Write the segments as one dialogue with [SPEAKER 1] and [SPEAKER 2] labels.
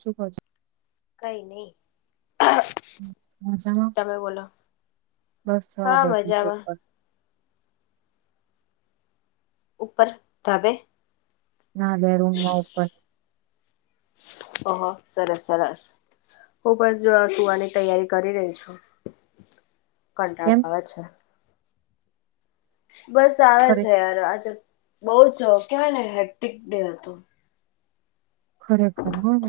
[SPEAKER 1] શુંખજ
[SPEAKER 2] ક નહી
[SPEAKER 1] મજામાં
[SPEAKER 2] તમે બોલો
[SPEAKER 1] બસ
[SPEAKER 2] હા
[SPEAKER 1] બેઠી છે
[SPEAKER 2] મજામાં
[SPEAKER 1] ઉપર.
[SPEAKER 2] ઉપર તબે
[SPEAKER 1] ના બેે રૂમમાં ઉપર.
[SPEAKER 2] ઓહ સરસ સરસ હું બસ સુવાની તૈયારી કરી રહી છું. કંટાક
[SPEAKER 1] કેમ
[SPEAKER 2] આવે છે. બસ સારા
[SPEAKER 1] ખરે
[SPEAKER 2] છે યાર આજે. બઉ જ કવાય ને હેપ્ટિક ડે હતું.
[SPEAKER 1] ખરેખર હ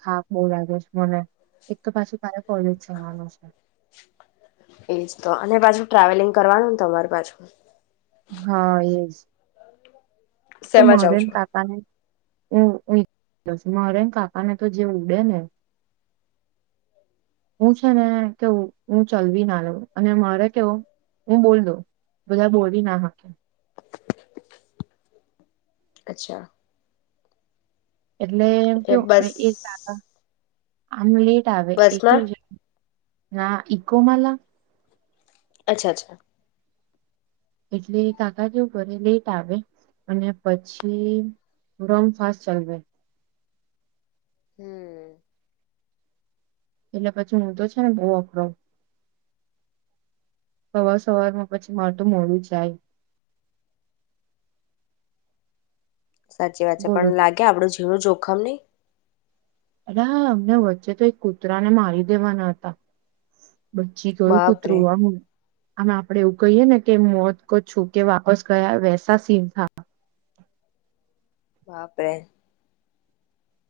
[SPEAKER 1] થા બહુ લાગે છે મને એક તો પાછું તારે કોલેજ જવાનું છે.
[SPEAKER 2] એજ તો અને પાછું ટ્રાવેલિંગ કરવાનુંને તમારે પાછું
[SPEAKER 1] હા એજ તો
[SPEAKER 2] શેમાં જાવ
[SPEAKER 1] મળે ને
[SPEAKER 2] છો
[SPEAKER 1] કાકાને હું હું ઈછ છ મારે કાકાને તો જે ઉડે ને હું છે ને કે હું ચલવી ના લઉં અને મારે કેવો હું બોલ દઉ બધા બોલવી ના હકે.
[SPEAKER 2] અચ્છા
[SPEAKER 1] એટલે એમ કે
[SPEAKER 2] એટલે બસ
[SPEAKER 1] એ સારા આમલી આવે એ કે
[SPEAKER 2] બસમાં
[SPEAKER 1] હા ઇકો માલા
[SPEAKER 2] અચ્છા અચ્છા.
[SPEAKER 1] એટલે કાકા કેવું કરે લેટ આવે અને પછી રોંગ ફાસ્ટ ચાલવે
[SPEAKER 2] હમ્મ.
[SPEAKER 1] એટલે પછી હું તો છે ને બહુ અખરાઉ. સવાર સવારમાં પછી માર તો મોડું જાય.
[SPEAKER 2] સાચી વાત છે.
[SPEAKER 1] બોલો
[SPEAKER 2] પણ લાગે આપડું જીણું જો ખમનઈ
[SPEAKER 1] અરે હાં અમને વચ્ચે તો એક કૂતરાને મારી દેવાના હતા. બચી ગયું
[SPEAKER 2] બાપરે
[SPEAKER 1] કુતરું આમુ. આમ આપડે એવું કહીએ ને કે મોત કો છુકે વાપસ ગયા વેસા સીન થા.
[SPEAKER 2] બાપરે.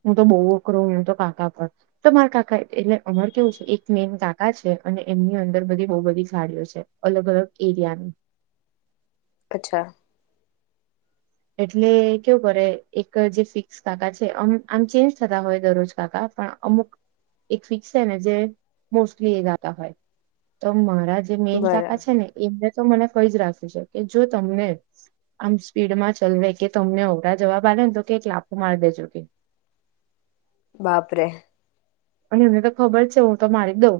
[SPEAKER 1] હું તો બહુ વકરો હ તો કાકા પર તો મારા કાકા એટલે અમાર કેવું છે એક મેન કાકા છે અને એમની અંદર બધી બહુ બધી ગાડીઓ છે અલગ અલગ એરિયાની.
[SPEAKER 2] અચ્છા.
[SPEAKER 1] એટલે કેવું કરે એક જે ફિક્સ કાકા છે આમ આમ ચેન્જ થતા હોય દરરોજ કાકા પણ અમુક એક ફિક્સ છે ને જે મોસ્ટલી એ ગાતા હોય તોમ માં રા જે મેન
[SPEAKER 2] બરા
[SPEAKER 1] કાકા છે ને એમને તો મને કઈ જ રાખ્યું છે કે જો તમને આમ સ્પીડમાંજ ચલને કે તમને ઓવડા જવાબ આલે ને તો કે એક લાફો મારી દેજો કે.
[SPEAKER 2] બાપરેે.
[SPEAKER 1] અને એમને તો ખબર છે હું તો મારી દઉં.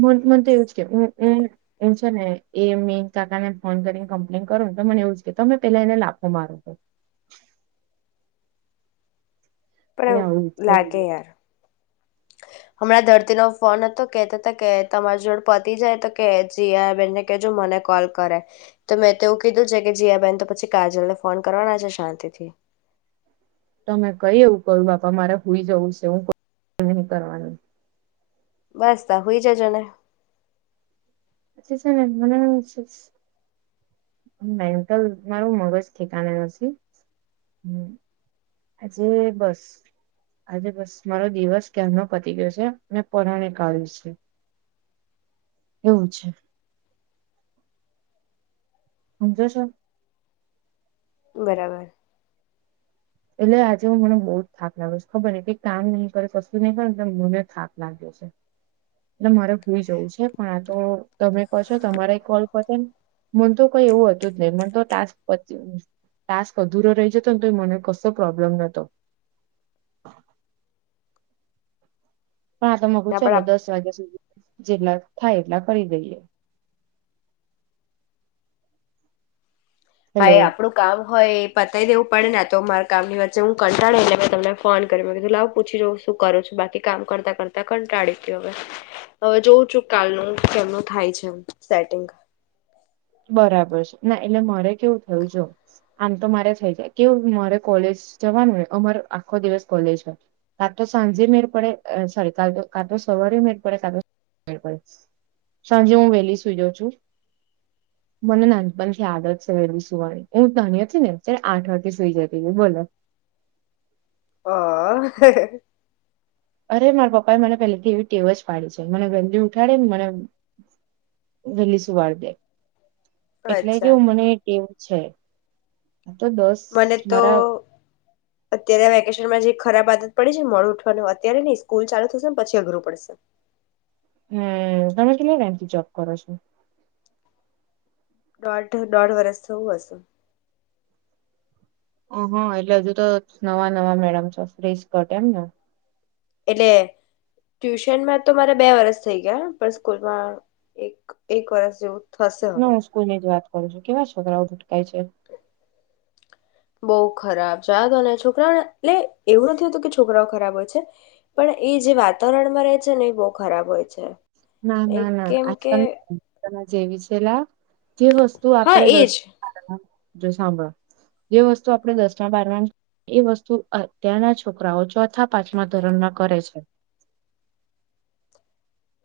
[SPEAKER 1] મન મને તો એવું છ છે હું હું હુંજ છે ને એ મેં કાકાને ફોન કરીને કમ્પ્લેન કરો ને તો મને એવું જ કે તમે પેલા એને લફો મારો કે
[SPEAKER 2] પણ
[SPEAKER 1] આવું જ છે
[SPEAKER 2] લા
[SPEAKER 1] બધું.
[SPEAKER 2] કે રા. હમણાં ધરતીનો ફોન હતો કેતા તા કે તમારી જોડે પતિ જાય તો કે જિયાબેનને કજો મને કોલ કરે તો મેં તેવું કીધું છે કે જિયાબેન તો પછી કાજલને ફોન કરવાના છે શાંતિથી.
[SPEAKER 1] તમે કઈ એવું કહ્યું બાપા મારે હોઈ જવું છે. હું નહી કરવાનું.
[SPEAKER 2] બસ તો હોઈ જજોને.
[SPEAKER 1] પછી છે ને હું હુઈ જઈશ. મેન્ટલ મારું મગજ થેકાને નથી. આજે બસ આજે બસ મારો દિવસ કેમનો પતી ગયો છે મેં પરાને કાઢ્યું છે. એવું છે. ઉગતો છે?
[SPEAKER 2] બરાબર.
[SPEAKER 1] એટલે આજે હું મને બહુ જ થાક લાગ્યો છે ખબર ને કઈ કામ નહીં કરે કશું નહીં કરે એટ મને થાક લાગે છે. એટલે મારે સૂઈ જવું છે પણ આ તો તમે કહો છો તમારા કોલ પતેને મન તો કઈ એવું હતું જ નહી મને તો ટાસ્ક ટાસ્ક અધુરો રહી જતો ને તો મને કસ સો પ્રોબ્લેમ નતો. પણ આ તો મકું
[SPEAKER 2] ના
[SPEAKER 1] ચાલ
[SPEAKER 2] પણ
[SPEAKER 1] દસ વાગ્યા સુધી જેટલા થાય એટલા કરી દઈએ.
[SPEAKER 2] હા
[SPEAKER 1] હેલો
[SPEAKER 2] એ આપડું કામ હોય એ પાછ બતાઈ દેવું પડે ને તો મારા કામની વચ્ચે હું કંટાળે એટલે તમને ફોન કરું પૂછી જઉ શું કરું છું બાકી કામ કરતા કરતા કંટાળ્યું હવે હવે જોઉ છું કાલનું કેમનું થાય છે સેટિંગ.
[SPEAKER 1] બરાબર છે ના એટલે મારે કેવું થયું જો આમ તો મારે થઈ જાય કેવું મારે કોલેજ જવાની ને અમારે આખો દિવસ કોલેજ હોય. કા તો સાંજે મેર પડે સોરી કા તો સવારે મે પડે કા તો મે પડે સાંજે હું વહેલી સુઈ જાઉ છું. મને નાનપણ થી આદત છે વેલી સુવાની. હું નાની હતી ને આઠ વાગે સુઈ જતી હતી બોલો.
[SPEAKER 2] હા.
[SPEAKER 1] અરે મારા પપ્પા એ મને પહેલેથી એવી ટેવ જ પાડી છે મને વહેલી ઉઠાડે ને મને વહેલી સુવાળ દે. એટલે
[SPEAKER 2] અચ્છા
[SPEAKER 1] કેવું મને કે છે. આ તો દસ
[SPEAKER 2] મને તો
[SPEAKER 1] મારા
[SPEAKER 2] અત્યારે વેકેશનમાં જે ખરાબ આદત પડી છે મોડુ ઉઠવાનું અત્યારે નહી સ્કૂલ ચાલુ થશે ને પછી અઘરું પડશે.
[SPEAKER 1] હમ તમે કે એમથી જબ કરો છો.
[SPEAKER 2] દોઢ દોઢ વર્ષ થવુ હશે.
[SPEAKER 1] ઓ હા એટલે હજુ તો નવા નવા મેડમો ફિસ્કટ એમને
[SPEAKER 2] એટલે ટ્યુશનમાં તો મારા બે વરસ થઈ ગયા પણ સ્કૂલમાં એક એક વરસ જેવું. થશે હવે
[SPEAKER 1] ના સ્કૂલ ની જ વાત કરું છું કેવા છોકરાઓ ભૂટકાય છે.
[SPEAKER 2] બહુ ખરાબ છે આ તો ને છોકરાઓને એટલે એવું નથી હોતું કે છોકરાઓ ખરાબ હોય છે પણ એ જે વાતાવરણમાં રહે છે ને એ બહ ખરાબ હોય છે.
[SPEAKER 1] ના
[SPEAKER 2] એ
[SPEAKER 1] ના ના
[SPEAKER 2] કેમ કે
[SPEAKER 1] આજકાલ જેવી છેલા જે વસ્તુ
[SPEAKER 2] હા
[SPEAKER 1] આપડે દસ
[SPEAKER 2] એજ
[SPEAKER 1] જો સાંભળો જે વસ્તુ [unintelligible] દસમા બારમા એ વસ્તુ અત્યારના છોકરાઓ ચોથા પાંચમા ધરણ ના કરે છે.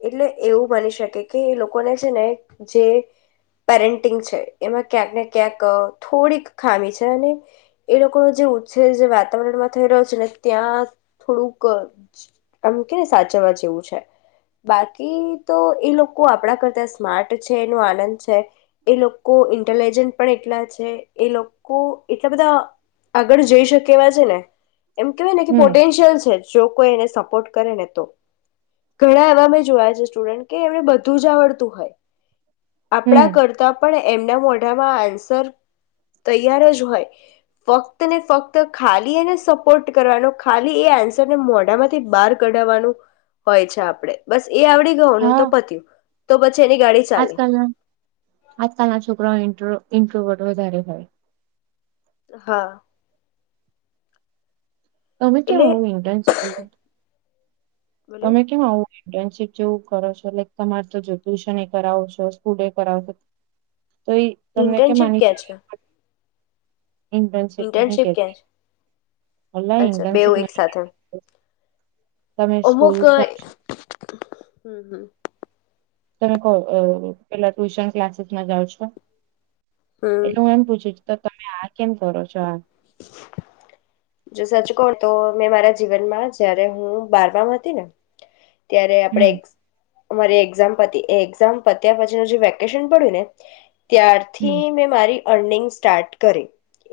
[SPEAKER 2] એટલે એવું બની શકે કે એ લોકોને છે ને જે પેરેન્ટિંગ છે એમાં ક્યાંક ને ક્યાંક થોડીક ખામી છે અને એ લોકોનો જે ઉછેર જે વાતાવરણમાં થઈ રહ્યો છે ને ત્યાં થોડુંક આમ કે ને સાચવવા જેવું છે. બાકી તો એ લોકો આપણા કરતા સ્માર્ટ છે એનો આનંદ છે એ લોકો ઇન્ટેલિજન્ટ પણ એટલા છે એ લોકો એટલા બધા આગળ જઈ શકે એવા છે ને? એમ કેહેવા ને કે
[SPEAKER 1] હમ
[SPEAKER 2] પોટેન્શિયલ છે જ. જો કોઈ એને સપોર્ટ કરે ને તો ઘણા જોયા છે સ્ટુડન્ટ કે એમને બધું જ આવડતું હોય. આપણા
[SPEAKER 1] હમ.
[SPEAKER 2] કરતા પણ એમના મોઢામાં આન્સર તૈયાર જ હોય ફક્ત ને ફક્ત ખાલી એને સપોર્ટ કરવાનો ખાલી એ આન્સરને મોઢામાંથી બહાર કઢવાનું હોય છે આપણેે? એ આવડી ગયો ને તો પત્યું તો બસ
[SPEAKER 1] આજકાલ ના આજકાલ ના છોકરાઓ એન્ટ્ર ઇન્ટરોવટ વધારે ભાઈ
[SPEAKER 2] હા
[SPEAKER 1] હવે
[SPEAKER 2] એટલે
[SPEAKER 1] કેવું હું [inaudible]
[SPEAKER 2] બોલો
[SPEAKER 1] તમે કેમ આવું ઇન્ટર્નશીપ જેવું કરો છો લાઈક તમારે તો જો ટ્યુશન એ કરાવ છો સ્કૂલ એ કરાવશો તો એ તમને કેમ
[SPEAKER 2] ઇન્ટર્નશીપ
[SPEAKER 1] આની
[SPEAKER 2] ક્યાં
[SPEAKER 1] જરુર
[SPEAKER 2] છે
[SPEAKER 1] પડી ઇન્ટર્નશિપ નહી
[SPEAKER 2] ઇન્ટર્નશીપ
[SPEAKER 1] કેતી
[SPEAKER 2] ક્યાં છે
[SPEAKER 1] અલ્લા
[SPEAKER 2] અચ્છા બેવ
[SPEAKER 1] ઇન્ટર્નશિપ
[SPEAKER 2] એક
[SPEAKER 1] નહી
[SPEAKER 2] સાથે
[SPEAKER 1] કેતી
[SPEAKER 2] અમુક હમ હમ
[SPEAKER 1] તમે કો પેલા ટ્યુશન ક્લાસીસમાં જાઓ છો
[SPEAKER 2] હમ
[SPEAKER 1] એટલે હું એમ પૂછું છું તો તમે આ કેમ કરો છો આ
[SPEAKER 2] જો સાચું કહું ને તો મેં મારા જીવનમાં જયારે હું બારમા હતી ને ત્યારે આપણે
[SPEAKER 1] હમ
[SPEAKER 2] એ અમારી એક્ઝામ પ એઝામ પત્યા પછી ન જે વેકેશન પડ્યું ને ત્યારથી
[SPEAKER 1] હમ
[SPEAKER 2] મેં મારી અર્નિંગ સ્ટાર્ટ કરી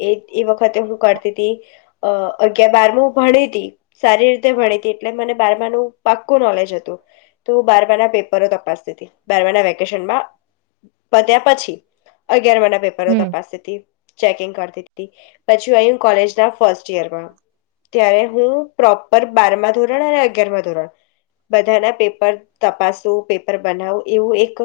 [SPEAKER 2] એ એ વખતે હું કરતી ત અગાર બારમ ભણી હતી સારી રીતે ભણી એટલે મને બારમાનું પાક કોલે છે. તો બાર વાર ના પેપરો તપાસતી હતી. બારવાના વેકેશનમાં બત્યા પછી અગ પેપરો
[SPEAKER 1] હમ
[SPEAKER 2] તપાસી ચેકિંગ કર પછી કોલેજ ના ફસ્ટ યરમાં ત્યારે હું પ્રોપર બાર ધોરણ અને અગાર ધોરણ બધાના પેપર તપાસું પેપર બનાવું એવું એક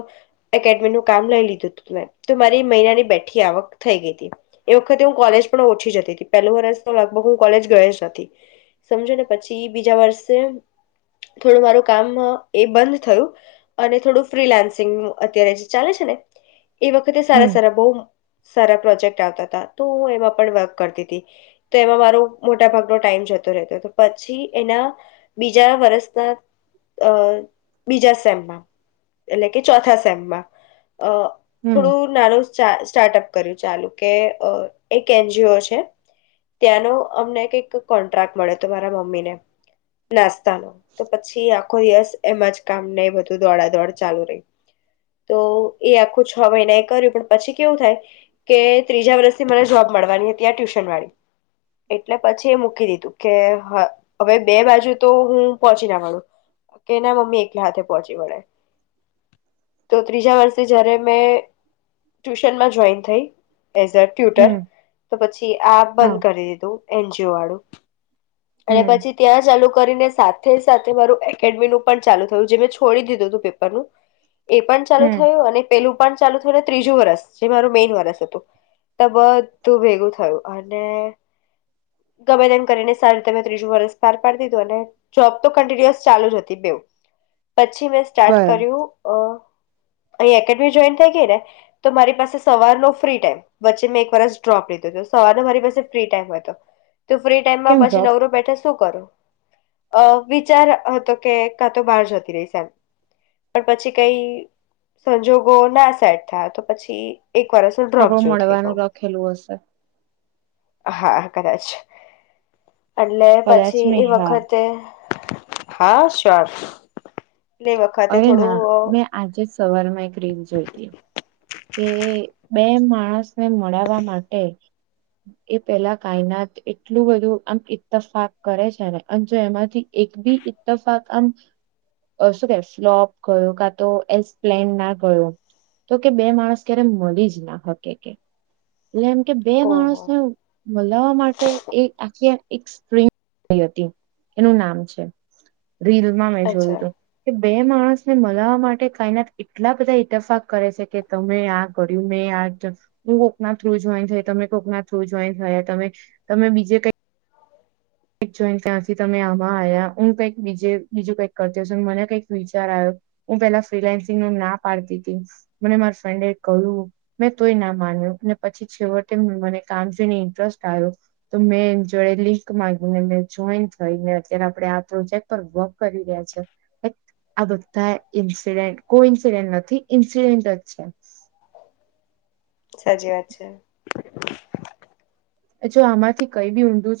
[SPEAKER 2] એકેડેમીનુંું કામ લઈ લીધું હતું મેં તો મારી મહિનાની બેઠી આવક થઈ ગઈ હતી એ વખતે હું કોલેજ પણ ઓછી જતી હતી પેલું વર્ષ તો લગભગ હું કોલેજ ગયો જ નથી સમજો ને પછી બીજા વર્ષે થોડું મારું કામ એ બંધ થયું અને થોડું ફ્રીલાન્સિંગ અત્યારે જે ચાલે છે ને એ વખતે સારા
[SPEAKER 1] હમ
[SPEAKER 2] સારા બહ સારા પ્રોજેક્ટ આવતા હતા તો હું એમાં પણ વર્ક કરતી હતી તો એમાં મારો મોટા ભાગનો ટાઈમ જતો રહેતો તો પછી એના બીજા વર્ષ અ બીજા સેમમાં એટલે કે ચોથા સેમમાં અ
[SPEAKER 1] હમ
[SPEAKER 2] થોડું નાનુ સ્ટાર્ટઅપ કર્યું ચાલુ કે એક એનજીઓ છે ત્યાંનો અમને કોન્ટ્રાક્ટ મળ્યો હતો મારા મમ્મીને નાસ્તાનો તો પછી આખો દિવસ એમાં જ કામને બધું દોડા દોડ ચાલુ રહી તો એ આખું છ મહિના એ કર્યું પણ પછી કેવું થાય કે ત્રીજા વર્ષથી મને જોબ મળવાની હતી આ ટ્યુશન વાળી એટલે પછી એ મૂકી દીધું કે હવે બે બાજુ તો હું પહોંચી ના મળું કે ના મમ્મી એકલા હાથે પહોંચી વળે તો ત્રીજા વર્ષે જયારે મેં ટ્યુશનમાં જોઈન થઈ એઝ અ ટ્યુટર
[SPEAKER 1] હમ
[SPEAKER 2] તો પછી આ
[SPEAKER 1] હા
[SPEAKER 2] બંધ કરી દીધું. એન્જીઓ વાળું અને
[SPEAKER 1] હમ
[SPEAKER 2] પછી ત્યાં ચાલુ કરીને સાત સાથે મારું એકેડમીનું પણ ચાલુ થયું જે મેં છોડી દીધું હતું પેપરનું એ પણ ચાલુ
[SPEAKER 1] હમ
[SPEAKER 2] થયું અને પેલું પણ ચાલુ થયુંને ત્રીજું વરસ જે મારું મેઈન વરસ હતું તો બધું ભેગું થયું અને ગમે તે એમ કરીને સારીતે મે ત્રીજું વરસ પાર પાડી દીધું અને જોબ તો કન્ટિન્યુઅસ ચાલુ જ હતી બેવ પછી મેં સ્ટાર્ટ
[SPEAKER 1] બરાબર
[SPEAKER 2] કર્યું અ અહીં એકેડેમી જોઈન થઈ ગઈ ને તો મારી પાસે સવારનો ફ્રી ટાઈમ વચ્ચે મેં એક વરસ ડ્રોપ લીધો હતો સવારનો મારી પાસે ફ્રી ટાઈમ હોય હતો. તું ફ્રી ટાઈમમાં
[SPEAKER 1] કેમ
[SPEAKER 2] પછી
[SPEAKER 1] ડ્રોપ
[SPEAKER 2] નવરો બેઠે શું કરું. અ વિચાર હતો કે કા તો બહાર જતી રહીશ એમ પણ પછી કઈ સંજોગો ના સેટ થાય તો પછી એક વારસ ડ્રોપ
[SPEAKER 1] આપણું
[SPEAKER 2] જેવું થઇ ગયો.
[SPEAKER 1] મળવાનું લખેલું હશે
[SPEAKER 2] હા કદાચ એટલે
[SPEAKER 1] કદાચ
[SPEAKER 2] પછી
[SPEAKER 1] નહી
[SPEAKER 2] એ
[SPEAKER 1] હા
[SPEAKER 2] વખત હે [inaudible] હા શ્યોર. એટલે એ વખતે
[SPEAKER 1] અરે ના
[SPEAKER 2] થોડું
[SPEAKER 1] મેં આજે સવારમાં એક રીન જોઈતી. કે બે માણસને મળવા માટે એ પેલા કાયનાત એટલું બધું આમ ઈતફાક કરે છે ને અને જો એમાંથી એક બી ઇતફાક આમ સો ફલોપ ગયો કા તો એપ્લે ના ગયો તો એક બે માણસ ક્યારે મળી જ ના હકે કે. એટલે એમ કે બે
[SPEAKER 2] ઓહો
[SPEAKER 1] માણસને મલાવા માટે એ આખી એક્રી હતી એનું નામ છે. રીલમાં મેં જોયું
[SPEAKER 2] અચ્છા
[SPEAKER 1] હતું કે બે એ માણસ ને મળવા માટે કાયનાત એટલા બધા ઇતફાક કરે છે. કે તમે આ કર્યું મે આ હું કોકના જોઈ થઈ તમે કોકના થ્રુ જોઈ થયા તમે તમે બીજે કઈ જોઈ ત્યાંથી તમે આમાં આવ્યા હું કઈક બીજે બીજું કઈક કરતી છ મને કઈક વિચાર આવ્યો હું પેલા ફ્રીલાન્સિંગ ન ના પાડતી હતી મને મારા ફ્રેન્ડે કહ્યું મેં તોય ના માન્યો અને પછી છેવટે મને કામ જોઈને ઇન્ટરેસ્ટ આવ્યો તો મેં જોડે લિંક માગી જોઈન થઈને અત્યારે આપડે આ પ્રોજેક્ટ પર વર્ક કરી રહ્યા છે આ બધા ઇન્સિડેન્ટ કોઈ ઇન્સિડેન્ટ નથી ઇન્સિડેન્ટ જ છે.
[SPEAKER 2] સાચી વાત છે. [inaudible]
[SPEAKER 1] જો આમાંથી કઈ બી ઊંધું.